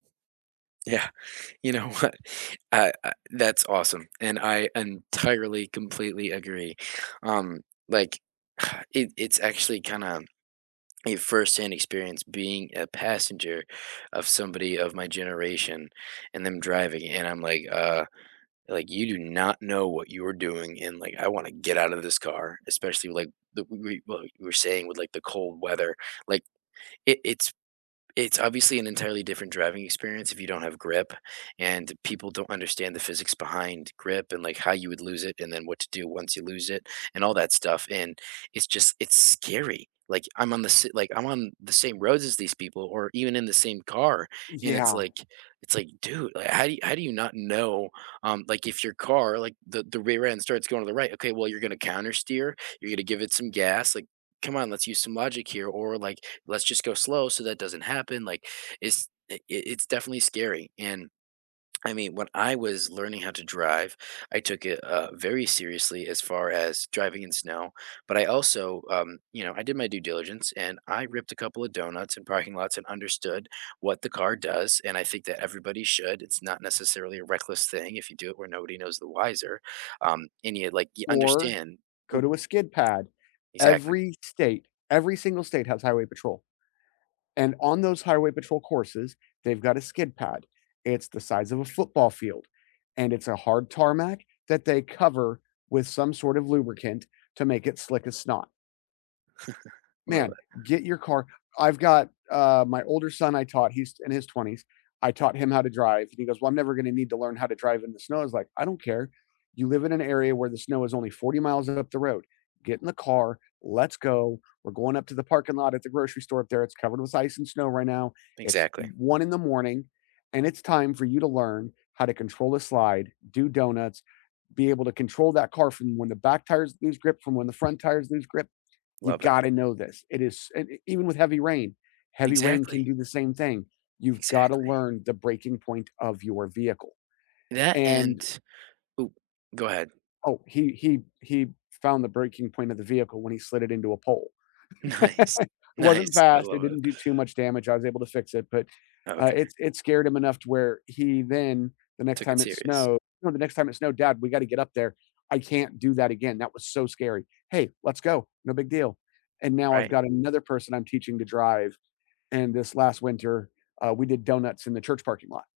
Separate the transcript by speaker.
Speaker 1: Yeah, you know what, I I that's awesome, and I entirely, completely agree, um, like it it's actually kinda a firsthand experience being a passenger of somebody of my generation and them driving, and I'm like, "Uh," like, "you do not know what you are doing," and, like, "I wanna get out of this car," especially, like, the wa wa what you were saying with, like, the cold weather, like, it it's it's obviously an entirely different driving experience if you don't have grip, and people don't understand the physics behind grip and, like, how you would lose it, and then what to do once you lose it, and all that stuff, and it's just it's scary, like, I'm on the si like, I'm on the same roads as these people or even in the same car, and it's
Speaker 2: Yeah.
Speaker 1: like it's, like, "Dude," like "how you how do you not know "um, like, if your car like, the the rear end starts going to the right ""Okay, well, you're gonna countersteer, you're gonna give it some gas," like "come on, let's use some logic here, or," like, "let's just go slow so that doesn't happen," like, it's i it's definitely scary and I mean, when I was learning how to drive, I took it, uh, very seriously as far as driving in snow, but I also, um, you know, I did my due diligence, and I ripped a couple of donuts in parking lots and understood what the car does, and I think that everybody should, it's not necessarily a reckless thing if you do it where nobody knows the wiser, um, and you, like you
Speaker 2: Or,
Speaker 1: understand.
Speaker 2: go
Speaker 1: O
Speaker 2: to a skid pad.
Speaker 1: Exactly.
Speaker 2: Every state every single state has highway patrol, and on those highway patrol courses, they've got a skid pad, it's the size of a football field, and it's a hard tarmac that they cover with some sort of lubricant to make it slick as snot.
Speaker 1: I love
Speaker 2: Man,
Speaker 1: it.
Speaker 2: get your car I've got, uh my older son, I taught he's in his 20s, I taught him how to drive, and he goes, "Well, I'm never gonna need to learn how to drive in the snow," I was like, "I don't care, you live in an area where the snow is only 40 miles up the road, get in the car, let's go, we're going up to the parking lot at the grocery store up there, it's covered with ice and snow right now. It's
Speaker 1: Exactly.
Speaker 2: 1 in the morning, and it's time for you to learn how to control the slide, do donuts, be able to control that car from when the back tires lose grip, from when the front tires lose grip. You
Speaker 1: Love it.
Speaker 2: gotta know this, it is s eh, even with heavy rain, heavy rain can
Speaker 1: Exactly.
Speaker 2: do the same thing, you've gotta
Speaker 1: Exactly.
Speaker 2: learn the breaking point of your vehicle."
Speaker 1: That
Speaker 2: And
Speaker 1: and ooh, go ahead.
Speaker 2: Oh, he he he found the breaking point of the vehicle when he slid it into a pole.
Speaker 1: Nice,
Speaker 2: It wasn't
Speaker 1: nice, I
Speaker 2: fast, it
Speaker 1: love it.
Speaker 2: didn't do too much damage, I was able to fix it, but, uh,
Speaker 1: Okay.
Speaker 2: it s it scared him enough to where he then, the next
Speaker 1: Took it
Speaker 2: time it
Speaker 1: serious.
Speaker 2: snowed no, the next time it snowed, "Dad, we gotta get up there. I can't do that again, that was so scary." "Hey, let's go, no big deal." And now I've
Speaker 1: Right.
Speaker 2: got another person I'm teaching to drive, and this last winter, uh, we did donuts in the church parking lot.